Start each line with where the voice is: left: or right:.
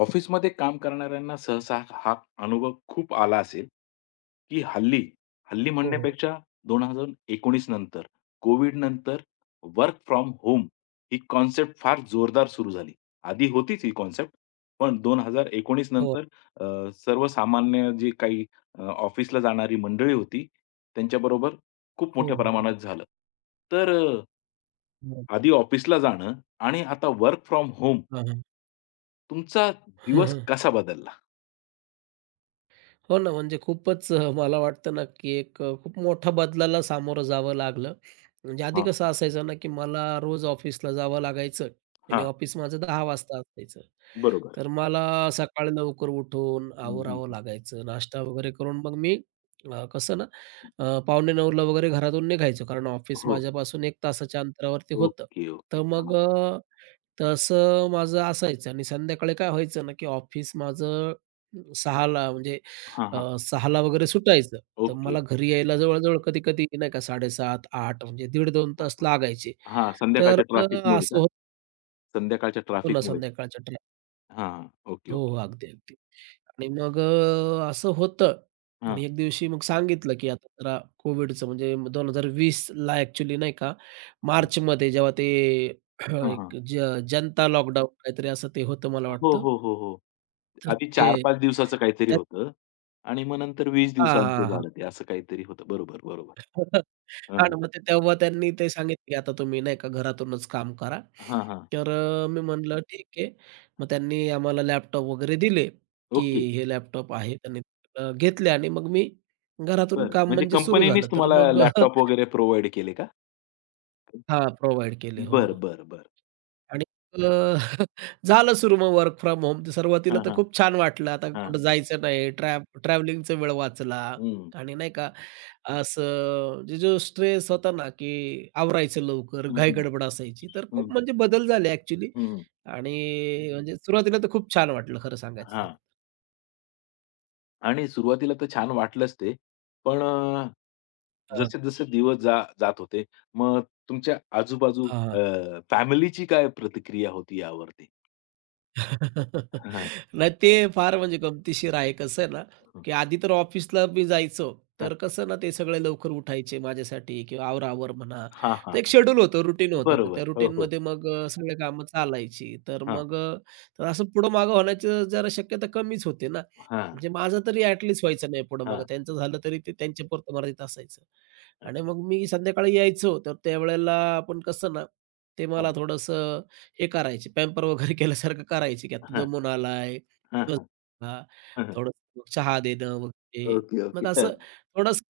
left: ऑफिसमध्ये काम करणाऱ्यांना सहसा हा अनुभव खूप आला असेल, की हल्ली, हल्ली
right: हो, हो.
left: म्हणण्यापेक्षा 2019 नंतर, कोविड नंतर वर्क फ्रॉम होम ही कॉन्सेप्ट फार जोरदार सुरू झाली. आधी होतीच ही कॉन्सेप्ट, पण 2019
right: हो,
left: नंतर सर्वसामान्य जे काही ऑफिसला जाणारी मंडळी होती, त्यांच्याबरोबर खूप
right: हो,
left: मोठ्या
right: हो.
left: प्रमाणात झालं. तर
right: हं.
left: आधी ऑफिसला जाणं आणि आता वर्क फ्रॉम होम
right: हां,
left: तुमचा दिवस
right: हां.
left: कसा बदलला?
right: हो ना, म्हणजे खूपच मला वाटतं ना, की एक खूप मोठ्या बदलाला सामोरं जावं लागलं. म्हणजे आधी कसं असायचं ना, की मला रोज ऑफिसला जावं लागायचं आणि
left: हां,
right: ऑफिस माझं 10 वाजता असायचं.
left: बरोबर.
right: तर मला सकाळी लवकर उठून
left: हं, हं,
right: आवरावं
left: हं.
right: लागायचं. नाश्ता वगैरे करून मग मी कसं ना 8:45 ला वगैरे घरातून निघायचो. कारण ऑफिस
left: हो.
right: माझ्यापासून 1 तासाच्या अंतरावरती होतं.
left: Okay, okay.
right: तर मग
left: हां.
right: तसं माझं असायचं आणि संध्याकाळी काय व्हायचं ना, की ऑफिस माझं 6 म्हणजे
left: हां, हां.
right: 6:00ला वगैरे सुटायचं. तर
left: ओके.
right: मला घरी यायला जवळ-जवळ कधी-कधी नाही का 7:30, 8:00 म्हणजे 1.5-2 तास लागायचे.
left: हां,
right: तर
left: संध्याकाळच्या ट्रॅफिकमुळे
right: असं
left: का?
right: होतं
left: संध्याकाळच्या
right: पुन्हा
left: ट्रॅफिकमुळे.
right: संध्याकाळच्या ट्रॅफिक.
left: हां, हां. ओके,
right: हो,
left: ओके.
right: हो. अगदी, अगदी. आणि मग असं होतं
left: हां.
right: आणि एक दिवशी मग सांगितलं, की आता जरा कोविडचं म्हणजे 2020ला ॲक्चुअली नाही का
left: हं.
right: मार्चमध्ये जेव्हा ते
left: हां, हां.
right: एक जनता लॉकडाऊन काहीतरी असं ते होतं मला
left: हो,
right: वाटतं.
left: हो, हो, हो.
right: तर
left: आधी
right: ते
left: 4-5 दिवसाचं काहीतरी
right: त्यात
left: होतं आणि मग नंतर 20
right: हां,
left: दिवसांचं
right: हां, हां.
left: झालं ते असं काहीतरी होतं. बरोबर, बरोबर. हां,
right: हां
left: हां.
right: ना, मग ते तेव्हा त्यांनी ते सांगितलं, की आता तुम्ही नाही का घरातूनच काम करा.
left: हां, हां.
right: तर मी म्हटलं ठीक आहे. मग त्यांनी आम्हाला लॅपटॉप वगैरे दिले, की
left: ओके.
right: हे लॅपटॉप आहे. त्यांनी घेतले आणि मग मी घरातून
left: बरं.
right: काम
left: म्हणजे
right: म्हणजे सुरू
left: कंपनीनेच
right: झालं. तर
left: तुम्हाला
right: मग
left: लॅपटॉप वगैरे प्रोव्हाईड केले का?
right: हां, प्रोव्हाईड केले. हो,
left: बरं,
right: हो.
left: बरं, बरं.
right: आणि अ, झालं सुरू मग वर्क फ्रॉम होम. तर
left: हां,
right: सुरुवातीला तर
left: हां.
right: खूप छान वाटलं. आता
left: हां.
right: कुठं जायचं नाही. ट्रॅव्हलिंगचा वेळ वाचला
left: हं.
right: आणि नाही का असं जो स्ट्रेस होता ना, की आवरायचं लवकर,
left: हं, हं.
right: घाई-गडबड असायची. तर
left: हं.
right: खूप म्हणजे बदल झाले ॲक्चुअली
left: हं, हं.
right: आणि म्हणजे सुरुवातीला तर खूप छान वाटलं खरं सांगायचं झालं.
left: हां. आणि सुरुवातीला तर छान वाटलंच ते. पण
right: हां,
left: जसे-जसे दिवस जात होते, मग तुमच्या आजूबाजू
right: हां.
left: फॅमिलीची काय प्रतिक्रिया होती यावरती? हां.
right: नाही ते फार म्हणजे गमतीशीर आहे. कसं आहे ना,
left: हं.
right: की आधी तर ऑफिसला मी जायचो,
left: हां,
right: तर कसं ना ते सगळे लवकर उठायचे माझ्यासाठी किंवा आवराआवर म्हणा.
left: हां, हां,
right: तर एक
left: हां.
right: शेड्यूल होतं, रुटीन होतं. तर
left: बरोबर.
right: त्या
left: हो, हो.
right: रुटीनमध्ये मग सगळी कामं चालायची. तर
left: हां,
right: मग तर असं पुढं-मागं होण्याची जरा शक्यता कमीच होते ना.
left: हां,
right: म्हणजे माझं तरी ॲट व्हायचं नाही पुढं-मागं.
left: हां.
right: त्यांचं झालं तरी ते त्यांच्यापुरतं मर्यादित असायचं. आणि
left: अच्छा.
right: मग मी संध्याकाळी यायचो, तर त्यावेळेला आपण कसं ना, ते
left: हां,
right: मला थोडंसं हे करायचे, पॅम्पर वगैरे केल्यासारखं करायचे, की आता
left: हां,
right: दमून आलाय,
left: हां,
right: बस
left: हां.
right: हां,
left: हं, हं.
right: थोडंसं चहा देणं वगैरे.
left: Okay, okay.
right: मग
left: हां,
right: असं थोडंसं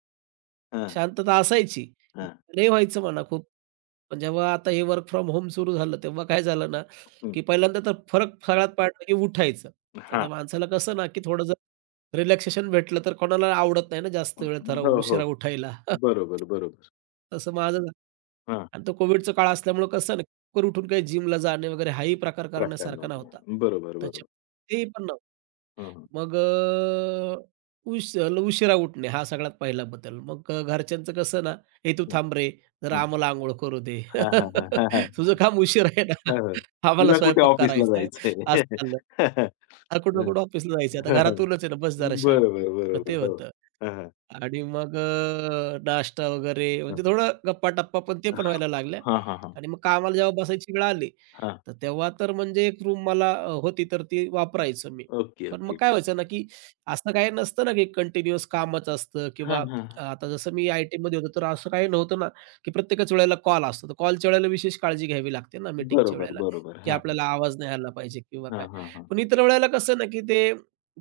left: हां,
right: शांतता असायची.
left: हां.
right: लय व्हायचं म्हणा खूप. पण जेव्हा आता हे वर्क फ्रॉम होम सुरू झालं, तेव्हा काय झालं ना,
left: हं.
right: की पहिल्यांदा तर फरक फळात पडला की उठायचं.
left: हां.
right: आता माणसाला कसं ना, की थोडं जर रिलॅक्सेशन भेटलं, तर कोणाला आवडत नाही ना जास्त वेळ थरा
left: हो, हो.
right: उशिरा उठायला.
left: बरोबर, बरोबर.
right: तसं माझं.
left: हां.
right: आणि तो कोविडचा काळ असल्यामुळं कसं ना, लवकर उठून काही जिमला जाणे वगैरे हाही प्रकार
left: प्रकार
right: करण्यासारखा
left: नव्हता.
right: नव्हता.
left: बरोबर, बरोबर.
right: त्याच्यामुळे तेही पण नव्हतं.
left: हं, हं.
right: मग उशिरा उठणे हा सगळ्यात पहिला बदल. मग घरच्यांचं कसं ना, "ए तू
left: हं,
right: थांब रे, जरा
left: हं.
right: आम्हाला अंघोळ करू दे.
left: हां, हां, हां. हां,
right: तुझं
left: हां.
right: काम उशीर आहे ना,
left: हां, हां.
right: आम्हाला
left: तुला कुठे
right: स्वयंपाक
left: ऑफिसला
right: करायचा आहे."
left: जायचंय?
right: असं चाललं. हां, कुठं ना
left: हं.
right: कुठं ऑफिसला जायचं आहे. आता
left: हां,
right: घरातूनच आहे ना, बस जरा शांत.
left: बरोबर,
right: मग
left: बरोबर.
right: ते
left: हो.
right: होतं.
left: हां, हां.
right: आणि मग नाश्ता वगैरे
left: हां,
right: म्हणजे
left: हां.
right: थोडं गप्पा-टप्पा पण ते पण व्हायला लागल्या.
left: हां, हां, हां.
right: आणि मग कामाला जेव्हा बसायची वेळ आली,
left: हां.
right: तर तेव्हा तर म्हणजे एक रूम मला होती तर ती वापरायचो मी.
left: ओके,
right: पण मग
left: ओके.
right: काय व्हायचं ना, की असं काही नसतं ना, की कंटिन्युअस कामच असतं
left: हां,
right: किंवा
left: हां.
right: आता जसं मी आय-टीमध्ये होतो, तर असं काही नव्हतं ना, की प्रत्येकच वेळेला कॉल असतो. तर कॉलच्या वेळेला विशेष काळजी घ्यावी लागते ना मीटिंगच्या
left: बरोबर,
right: वेळेला,
left: बरोबर.
right: की
left: हां, हां.
right: आपल्याला आवाज नाही आला पाहिजे किंवा
left: हां, हां, हां.
right: पण इतर वेळेला कसं ना, की ते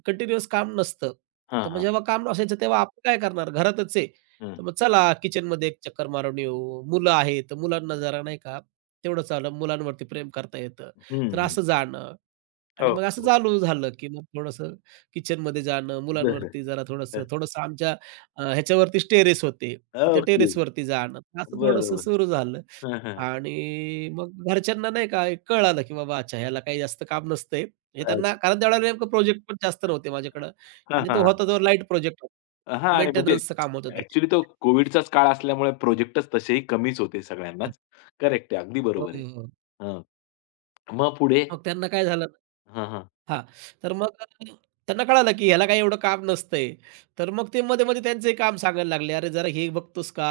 right: कंटिन्युअस काम नसतं.
left: हां,
right: तर मग
left: हां.
right: जेव्हा काम नसायचं तेव्हा आपण काय करणार घरातच आहे.
left: हं.
right: तर मग चला किचनमध्ये एक चक्कर मारून येऊ. मुलं आहेत, तर मुलांना जरा नाही का तेवढंच आलं मुलांवरती प्रेम करता येतं. तर
left: हं,
right: असं जाणं आणि
left: हो,
right: मग असं
left: हो.
right: चालू झालं, की मग थोडंसं किचनमध्ये जाणं,
left: बरं.
right: मुलांवरती जरा थोडंसं
left: हं.
right: थोडंसं आमच्या ह्याच्यावरतीच टेरेस होते. तर त्या
left: ओके.
right: टेरेसवरती जाणं. असं थोडंसं
left: बरोबर.
right: सुरू झालं.
left: हां, हां.
right: आणि मग घरच्यांना नाही का एक कळालं, की बाबा अच्छा ह्याला काही जास्त काम नसतंय. हे
left: अच्छा.
right: त्यांना कारण त्यावेळेला नेमकं प्रोजेक्ट पण जास्त नव्हते माझ्याकडं
left: हां,
right: आणि
left: हां,
right: तो
left: हां.
right: होता तो लाईट प्रोजेक्ट
left: आणि म्हणजे
right: मेंटेनन्सचं काम होतं त्याचं.
left: ॲक्चुअली तो कोव्हिडचाच काळ असल्यामुळे प्रोजेक्टच तसेही कमीच होते सगळ्यांनाच. करेक्ट आहे. अगदी
right: हो,
left: बरोबर आहे.
right: हो, हो.
left: हां. मग पुढे?
right: मग त्यांना काय झालं
left: हां, हां.
right: हां. तर मग त्यांना कळालं, की ह्याला काही एवढं काम नसतंय. तर मग ते मध्ये-मध्ये त्यांचंही काम सांगायला लागले, "अरे जरा हे बघतोस का?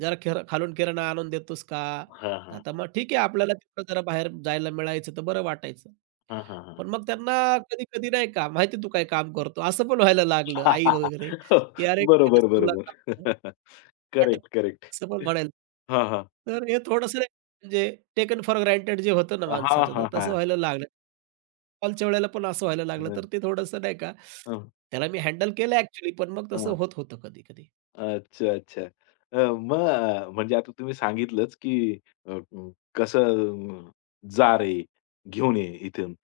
right: जरा खेर खालून किराणा आणून देतोस का?"
left: हां,
right: तर
left: हां,
right: आता
left: हां.
right: मग ठीक आहे आपल्याला तिकडं जरा बाहेर जायला मिळायचं तर बरं वाटायचं.
left: हां, हां, हां.
right: पण मग त्यांना कधी-कधी नाही का, "माहिती तू काय काम करतो?" असं पण व्हायला लागलं आई वगैरे, की "अरे काय
left: बरोबर,
right: तसं तुला काम
left: बरोबर.
right: अटक"
left: करेक्ट, करेक्ट.
right: असं पण म्हणायला.
left: हां, हां.
right: तर हे थोडंसं म्हणजे टेकन फॉर ग्रांटेड जे होतं ना
left: हां,
right: माणसाचं, तर
left: हां,
right: तसं
left: हां.
right: व्हायला लागलं. कॉलच्या वेळेला पण असं व्हायला लागलं,
left: हं,
right: तर ते थोडंसं नाही का, त्याला मी हँडल केलं ॲक्चुअली, पण मग तसं होत होतं कधी-कधी.
left: अच्छा, अच्छा. मग म्हणजे आता तुम्ही सांगितलंच, की अ, म, कसं अ, जा रे, घेऊन ये इथून.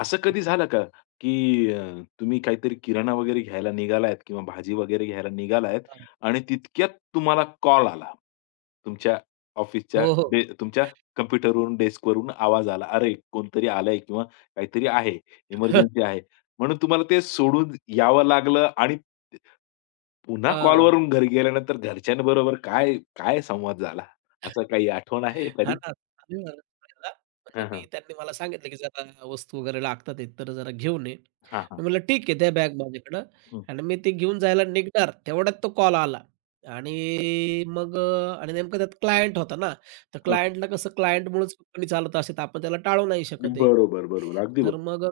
left: असं कधी झालं का, की तुम्ही काहीतरी किराणा वगैरे घ्यायला निघालायत किंवा भाजी वगैरे घ्यायला निघालायत
right: हां.
left: आणि तितक्यात तुम्हाला कॉल आला. तुमच्या ऑफिसच्या
right: हो, हो.
left: डे तुमच्या कॉम्प्युटरवरून, डेस्कवरून आवाज आला. "अरे, कोणतरी आलंय किंवा काहीतरी आहे, इमर्जन्सी आहे." म्हणून तुम्हाला ते सोडून यावं लागलं आणि पुन्हा
right: हां.
left: कॉलवरून घरी गेल्यानंतर घरच्यांबरोबर काय, काय संवाद झाला? असं काही आठवण आहे
right: हां
left: एखादी?
right: ना. आणि मला सांगितलं, म्हणजे
left: हां,
right: मी
left: हां.
right: त्यांनी मला सांगितलं, की "जरा वस्तू वगैरे लागतात एक तर जरा घेऊन ये."
left: हां,
right: मी
left: हां.
right: म्हटलं, "ठीक आहे, द्या बॅग माझ्याकडं."
left: हं,
right: आणि मी ती घेऊन जायला निघणार, तेवढ्यात तो कॉल आला आणि मग आणि नेमकं त्यात क्लायंट होता ना, तर
left: हं.
right: क्लायंटला कसं क्लायंटमुळेच कंपनी चालत असते, तर आपण त्याला टाळू नाही शकत आहे.
left: बरोबर, बरोबर. अगदी
right: तर
left: बरोबर.
right: मग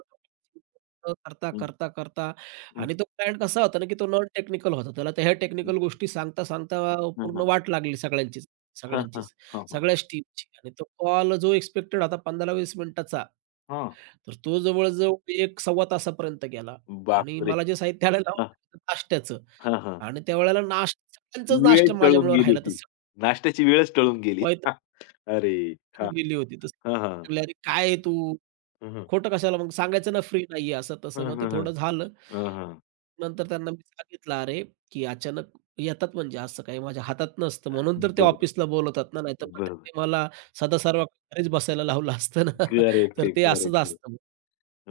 right: करता,
left: हं,
right: करता, करता
left: हं, हं.
right: आणि तो क्लायंट कसा होता ना, की तो नॉन टेक्निकल होता. त्याला त्या ह्या टेक्निकल गोष्टी सांगता, सांगता
left: हां,
right: पूर्ण
left: हां.
right: वाट लागली सगळ्यांचीच,
left: हां, हां.
right: सगळ्यांचीच,
left: हां, हां.
right: सगळ्याच टीमची आणि तो कॉल जो एक्सपेक्टेड होता 15-20 मिनिटाचा
left: हां.
right: तर तो जवळ-जवळ 1 सव्वा तासापर्यंत गेला आणि
left: बापरे!
right: मला जे साहित्य आणायला लावलं
left: हां,
right: होतं नाश्त्याचं
left: हां, हां.
right: आणि त्यावेळेला नाश्ता सगळ्यांचाच
left: वेळ
right: नाश्ता
left: टळून
right: माझ्यामुळं
left: गेली
right: राहिला. तर
left: होती.
right: सगळी
left: नाश्त्याची वेळच टळून गेली.
right: वैतागून
left: अरे! हां,
right: गेली होती. तर
left: हां, हां.
right: म्हणले, "अरे काय आहे तू?
left: हं, हं.
right: खोटं कशाला मग सांगायचं ना फ्री नाहीये" असं
left: हं,
right: तसं. मग ते
left: हं, हं.
right: थोडं झालं.
left: हं, हं.
right: नंतर त्यांना मी सांगितलं, "अरे, की अचानक येतात म्हणजे असं काही माझ्या हातात नसतं
left: अ,
right: म्हणून तर ते
left: बरोबर,
right: ऑफिसला बोलवतात ना, नाहीतर मग
left: बरोबर.
right: त्यांनी मला सदासर्वा घरीच बसायला लावलं असतं ना."
left: करेक्ट
right: तर
left: आहे,
right: ते
left: करेक्ट
right: असंच
left: आहे.
right: असतं मग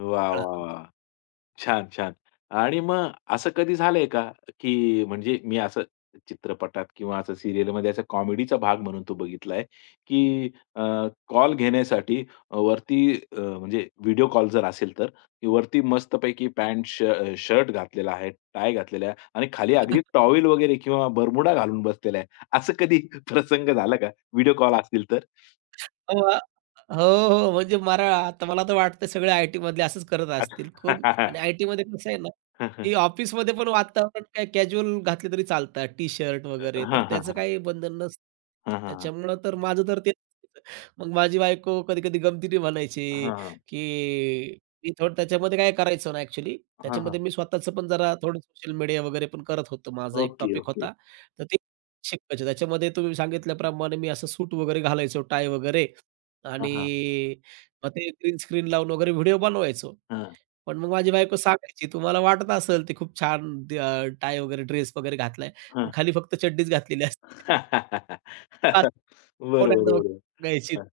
left: वाह, वाह,
right: कळालं मग.
left: वाह! छान, छान. आणि मग असं कधी झालंय का, की म्हणजे मी असं चित्रपटात किंवा असं सीरियलमध्ये असा कॉमेडीचा भाग म्हणून तो बघितलाय, की कॉल घेण्यासाठी वरती म्हणजे व्हिडिओ कॉल जर असेल तर, की वरती मस्तपैकी पॅन्ट, शर्ट घातलेला आहे, टाय घातलेला आहे आणि खाली अगदी टॉवेल वगैरे किंवा बरमुडा घालून बसलेला आहे. असं कधी प्रसंग झाला का? व्हिडिओ कॉल असतील तर?
right: हो, हो. हो. म्हणजे मला तर वाटतं सगळे आयटीमधले असंच करत असतील. कोण आणि आयटीमध्ये कसं आहे ना, की ऑफिसमध्ये पण वातावरण काय कॅज्युअल घातले तरी चालतात, टी-शर्ट वगैरे, तर
left: हां,
right: त्याचं
left: हां.
right: काही बंधन नसतं.
left: हां, हां. हां, हां.
right: त्याच्यामुळं तर माझं तर ते मग माझी बायको कधी-कधी गमतीने म्हणायची,
left: हां, हां. हां,
right: की मी थोडं त्याच्यामध्ये काय करायचो ना ॲक्चुअली, त्याच्यामध्ये मी स्वतःचं पण जरा थोडं सोशल मीडिया वगैरे पण करत होतो. माझा एक
left: ओके,
right: टॉपिक
left: ओके.
right: होता, तर ते शिकायचे. त्याच्यामध्ये तुम्ही सांगितल्याप्रमाणे मी असं सूट वगैरे घालायचो, टाय वगैरे
left: हां,
right: आणि
left: हां, हां,
right: मग ते ग्रीन स्क्रीन लावून वगैरे व्हिडिओ बनवायचो. पण मग माझी बायको सांगायची, "तुम्हाला वाटत असेल ते खूप छान टाय वगैरे ड्रेस वगैरे घातलाय, पण
left: हां.
right: खाली फक्त चड्डीच घातलेली असते." असं
left: बरोबर,
right: पोरांना वगैरे
left: बरोबर.
right: सांगायची.
left: हां.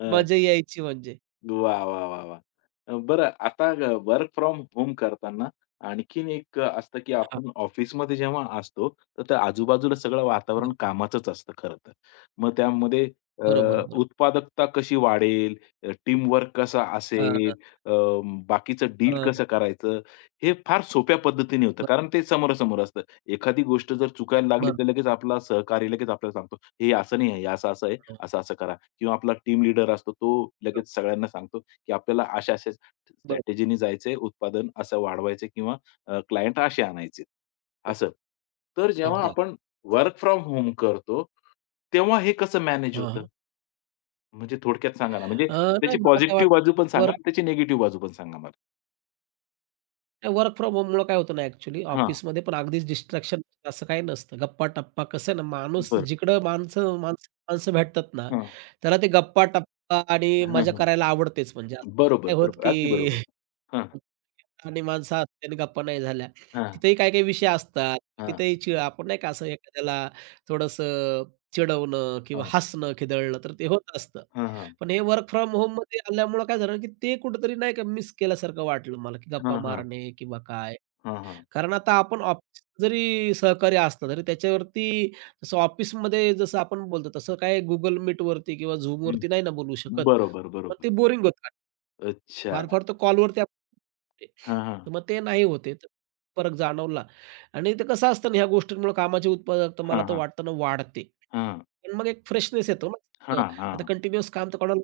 left: हां.
right: मजा यायची म्हणजे.
left: वाह! वाह! वाह! वाह! बरं आता वर्क फ्रॉम होम करताना आणखीन एक असतं, की
right: हां,
left: आपण ऑफिसमध्ये जेव्हा असतो, तर त्या आजूबाजूला सगळं
right: हं.
left: वातावरण कामाचंच असतं खरं तर. मग त्यामध्ये
right: बरोबर, बरोबर.
left: उत्पादकता कशी वाढेल, टीम वर्क कसा
right: हां,
left: असेल,
right: हां,
left: अ, बाकीचं डील
right: हां.
left: कसं करायचं, हे फार सोप्या पद्धतीने होतं.
right: बरं,
left: कारण ते समोरासमोर असतं. एखादी गोष्ट जर चुकायला लागली,
right: बरं.
left: तर लगेच आपला सहकारी लगेच आपल्याला सांगतो, "हे असं नाही आहे, हे असं-असं आहे, असं-असं करा." किंवा आपला टीम लीडर असतो तो लगेच सगळ्यांना सांगतो, की आपल्याला अशा-अशा
right: बरं,
left: स्ट्रॅटेजीनी जायचंय, उत्पादन असं वाढवायचं किंवा क्लायंट असे आणायचे.
right: बरं.
left: असं. तर जेव्हा
right: अगदी, अगदी.
left: आपण वर्क फ्रॉम होम करतो, तेव्हा हे कसं मॅनेज
right: हां,
left: होतं?
right: हां.
left: म्हणजे थोडक्यात सांगा ना, म्हणजे
right: अ, नाही
left: त्याची
right: मला काय
left: पॉझिटिव्ह
right: वाटतं
left: बाजू पण सांगा आणि त्याची निगेटिव्ह बाजू पण सांगा मला.
right: वर्क फ्रॉम होममुळं काय होतं ना ॲक्चुअली
left: हां,
right: ऑफिसमध्ये पण अगदीच डिस्ट्रॅक्शन असं काही नसतं. गप्पा-टप्पा कसं आहे ना, माणूस
left: बरं.
right: जिकडं माणसं माणसं माणसं भेटतात ना,
left: हां.
right: त्याला ते गप्पा-टप्पा आणि
left: हां,
right: मजा
left: हां.
right: करायला आवडतेच. म्हणजे असं
left: बरोबर,
right: नाही होत,
left: बरोबर. अगदी
right: की
left: बरोबर. हां,
right: आणि माणसं असते आणि गप्पा नाही झाल्या.
left: हां, हां,
right: तिथेही काही-काही विषय असतात.
left: हां.
right: तिथेही आपण नाही का असं एखाद्याला थोडंसं चिडवणं किंवा हसणं, खिदळणं तर ते होत असतं.
left: हां, हां.
right: पण हे वर्क फ्रॉम होममध्ये आल्यामुळं काय झालं, की ते कुठेतरी नाही का मिस केल्यासारखं वाटलं मला, की गप्पा
left: हां, हां.
right: मारणे किंवा काय.
left: हां, हां.
right: कारण आता आपण ऑफिस जरी सहकार्य असलं, तरी त्याच्यावरती जसं ऑफिसमध्ये जसं आपण बोलतो, तसं काय गुगल Meetवरती किंवा
left: हं.
right: Zoomवरती नाही ना बोलू शकत.
left: बरोबर,
right: मग
left: बरोबर.
right: ते बोरिंग होतं.
left: अच्छा.
right: फार-फार तर कॉलवरती आपण
left: हां, हां.
right: तर मग ते नाही होत आहे. तर फरक जाणवला आणि ते कसं असतं ना ह्या गोष्टींमुळे कामाची उत्पादकता मला
left: हां,
right: तर
left: हां.
right: वाटतं ना वाढते.
left: हां.
right: पण मग एक फ्रेशनेस येतो ना. अ,
left: हां,
right: आता
left: हां.
right: कंटिन्युअस काम तर कोणाला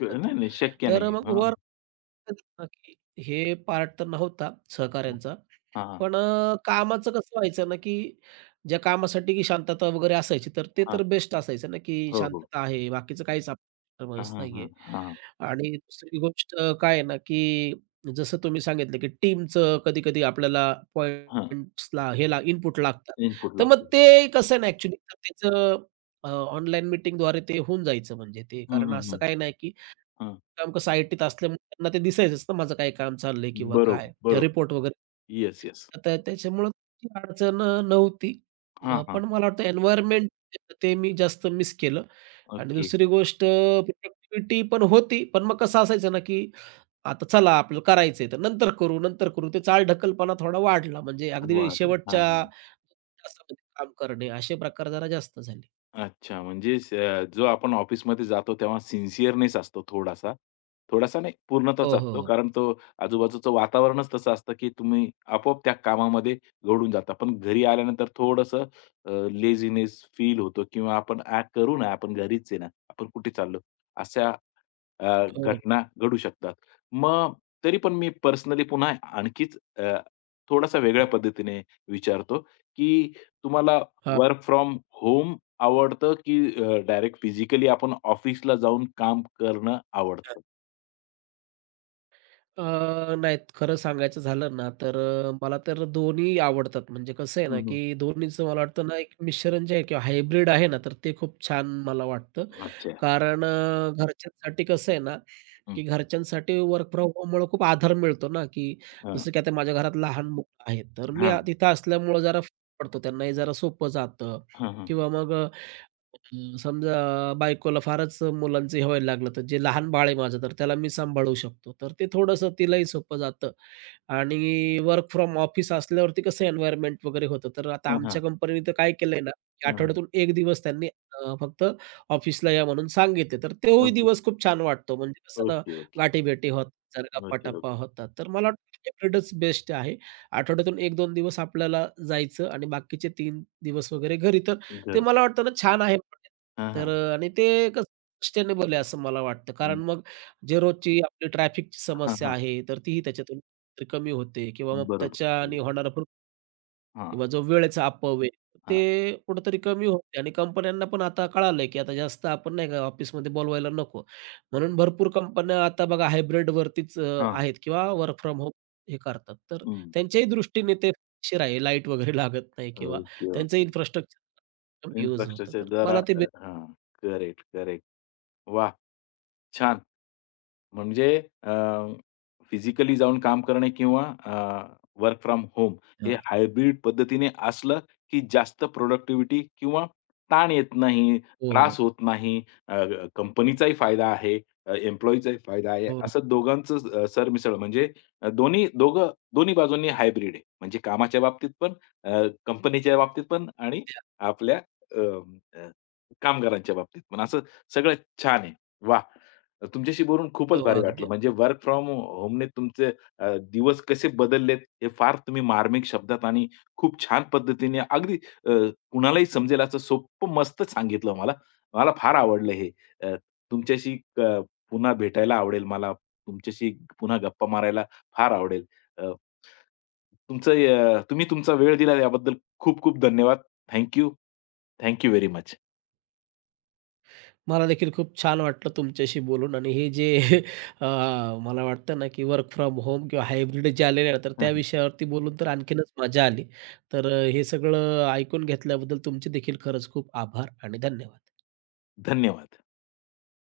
left: नाही,
right: आहे.
left: नाही शक्य
right: तर
left: नाही.
right: मग
left: हां,
right: गुरुवार की हे पार्ट तर नव्हता सहकाऱ्यांचा.
left: हां, हां,
right: पण कामाचं कसं व्हायचं ना, की ज्या कामासाठी की शांतता वगैरे असायची, तर ते
left: हां.
right: तर बेस्ट असायचं ना, की
left: हो, हो.
right: शांतता आहे. बाकीचं काहीच
left: हां,
right: परफॉर्मन्स
left: हां, हां,
right: नाहीये.
left: हां,
right: आणि दुसरी गोष्ट काय आहे ना, की जसं तुम्ही सांगितलं, की टीमचं कधी-कधी आपल्याला
left: हां.
right: पॉइंट्सला हे ला इनपुट लागतात.
left: इनपुट
right: तर मग
left: लागतो.
right: ते कसं आहे ना ॲक्चुअली तर त्याचं ऑनलाईन मीटिंगद्वारे ते होऊन जायचं म्हणजे ते.
left: हं,
right: कारण
left: हं,
right: असं
left: हं.
right: काही नाही, की
left: हां.
right: काम कसं आयटीत असल्यामुळे त्यांना ते दिसायचंच ना माझं काय काम चाललंय किंवा
left: बरोबर,
right: काय ते
left: बरोबर.
right: रिपोर्ट वगैरे.
left: Yes, yes.
right: तर त्याच्यामुळं ती अडचण नव्हती.
left: हां, हां.
right: पण मला वाटतं एन्व्हायर्नमेंट ते मी जास्त मिस केलं. आणि
left: ओके.
right: दुसरी गोष्ट प्रोडक्टिव्हिटी पण होती. पण मग कसं असायचं ना, की आता चला आपलं करायचंय, तर नंतर करू, नंतर करू. ते चालढकलपणा थोडा वाढला. म्हणजे अगदी
left: वाढलं.
right: शेवटच्या
left: हां.
right: तासामध्ये काम करणे, असे प्रकार जरा जास्त झाले.
left: अच्छा, म्हणजे जो आपण ऑफिसमध्ये जातो तेव्हा सिन्सिअरनेस असतो थोडासा. थोडासा नाही, पूर्णतःच
right: हो,
left: असतो.
right: हो,
left: कारण तो आजूबाजूचं वातावरणच तसं असतं, की तुम्ही आपोआप त्या कामामध्ये गढून जाता. पण घरी आल्यानंतर थोडंसं लेझीनेस फील होतो किंवा आपण "करू ना, आपण घरीच आहे ना, आपण कुठे चाललो?" अशा
right: हो.
left: घटना घडू शकतात. मग तरी पण मी पर्सनली पुन्हा आणखीच थोडासा
right: हो,
left: वेगळ्या
right: हो.
left: पद्धतीने विचारतो, की तुम्हाला
right: हां.
left: वर्क फ्रॉम होम आवडतं की डायरेक्ट फिजिकली आपण ऑफिसला जाऊन काम करणं आवडतं?
right: अ, नाही खरं सांगायचं झालं ना, तर मला तर दोन्ही आवडतात. म्हणजे कसं आहे
left: हं,
right: ना,
left: हं.
right: की दोन्हीचं मला वाटतं ना, एक मिश्रण जे आहे किंवा हायब्रिड आहे ना, तर ते खूप छान मला वाटतं.
left: अच्छा.
right: कारण घरच्यांसाठी कसं आहे ना,
left: हं.
right: की घरच्यांसाठी वर्क फ्रॉम होममुळे खूप आधार मिळतो ना, की
left: हां.
right: जसं की आता माझ्या घरात लहान मुलं आहेत, तर
left: हां.
right: तिथं असल्यामुळं जरा फरक पडतो. त्यांनाही जरा सोपं जातं
left: हां, हां.
right: किंवा मग समजा बायकोला फारच मुलांचं हे व्हायला लागलं, तर जे लहान बाळ आहे माझं, तर त्याला मी सांभाळू शकतो. तर ते थोडंसं तिलाही सोपं जातं आणि वर्क फ्रॉम ऑफिस असल्यावरती कसं एन्व्हायर्नमेंट वगैरे होतं. तर आता
left: हां, हां.
right: आमच्या कंपनीने तर काय केलंय ना, की
left: हां,
right: आठवड्यातून 1 दिवस त्यांनी फक्त ऑफिसला या म्हणून सांगितले. तर तोही
left: ओके.
right: दिवस खूप छान वाटतो. म्हणजे कसं ना,
left: ओके, ओके.
right: गाठी-भेटी होतात,
left: ओके,
right: गप्पा-टप्पा
left: ओके.
right: होतात. तर मला वाटतं हायब्रिडच बेस्ट आहे. आठवड्यातून 1-2 दिवस आपल्याला जायचं आणि बाकीचे 3 दिवस वगैरे घरी. तर ते
left: घर
right: मला वाटतं ना छान आहे.
left: हां,
right: तर
left: हां.
right: आणि ते कसं सस्टेनेबल आहे असं मला वाटतं.
left: हं.
right: कारण मग जे रोजची आपली ट्रॅफिकची
left: हां,
right: समस्या
left: हां.
right: आहे, तर तीही त्याच्यातून तरी कमी होते किंवा मग
left: बरोबर,
right: त्याच्याने
left: बरोबर.
right: होणारा
left: हां,
right: किंवा जो वेळेचा अपव्यय, ते
left: हां.
right: कुठेतरी कमी होते आणि कंपन्यांना पण आता कळालंय, की आता जास्त आपण नाही का ऑफिसमध्ये बोलवायला नको. म्हणून भरपूर कंपन्या आता बघा हायब्रिडवरतीच
left: हां.
right: आहेत किंवा वर्क फ्रॉम होम हे करतात. तर
left: हं.
right: त्यांच्याही दृष्टीने ते फायदेशीर आहे. लाईट वगैरे लागत नाही किंवा
left: ओके,
right: त्यांचं
left: ओके.
right: इन्फ्रास्ट्रक्चर कमी यूज होतं.
left: इन्फ्रास्ट्रक्चर
right: तर
left: जरा
right: मला ते.
left: हां. Correct, correct. वाह! छान. म्हणजे अ, फिजिकली जाऊन काम करणे किंवा वर्क फ्रॉम होम हे
right: हां.
left: हायब्रिड पद्धतीने असलं, की जास्त प्रॉडक्टिव्हिटी किंवा ताण येत नाही,
right: हो, हो.
left: त्रास होत नाही. अ, कंपनीचाही फायदा आहे, अ, फायदा आहे.
right: हो.
left: असं दोघांचं सरमिसळ म्हणजे दोन्ही दोघं दोन्ही बाजूंनी हायब्रिड आहे. म्हणजे कामाच्या बाबतीत पण, कंपनीच्या बाबतीत पण आणि आपल्या अ, अ, कामगारांच्या बाबतीत पण. असं सगळं छान आहे. वाह! तुमच्याशी बोलून खूपच
right: हो,
left: भारी वाटलं.
right: अगदी.
left: म्हणजे वर्क फ्रॉम होमने तुमचे दिवस कसे बदललेत हे फार तुम्ही मार्मिक शब्दात आणि खूप छान पद्धतीने अगदी अ, कुणालाही समजेल असं सोपं मस्त सांगितलं मला. मला फार आवडलं हे. अ, तुमच्याशी पुन्हा भेटायला आवडेल मला. तुमच्याशी पुन्हा गप्पा मारायला फार आवडेल. अ, तुमचं तुम्ही तुमचा वेळ दिला याबद्दल खूप खूप धन्यवाद. Thank you. Very much.
right: मला देखील खूप छान वाटलं तुमच्याशी बोलून आणि हे जे अ, मला वाटतं ना, की वर्क फ्रॉम होम किंवा हायब्रिड जे आलेले आहे, तर त्या विषयावरती बोलून तर आणखीनच मजा आली. तर हे सगळं ऐकून घेतल्याबद्दल तुमचे देखील खरंच खूप आभार आणि धन्यवाद.
left: धन्यवाद.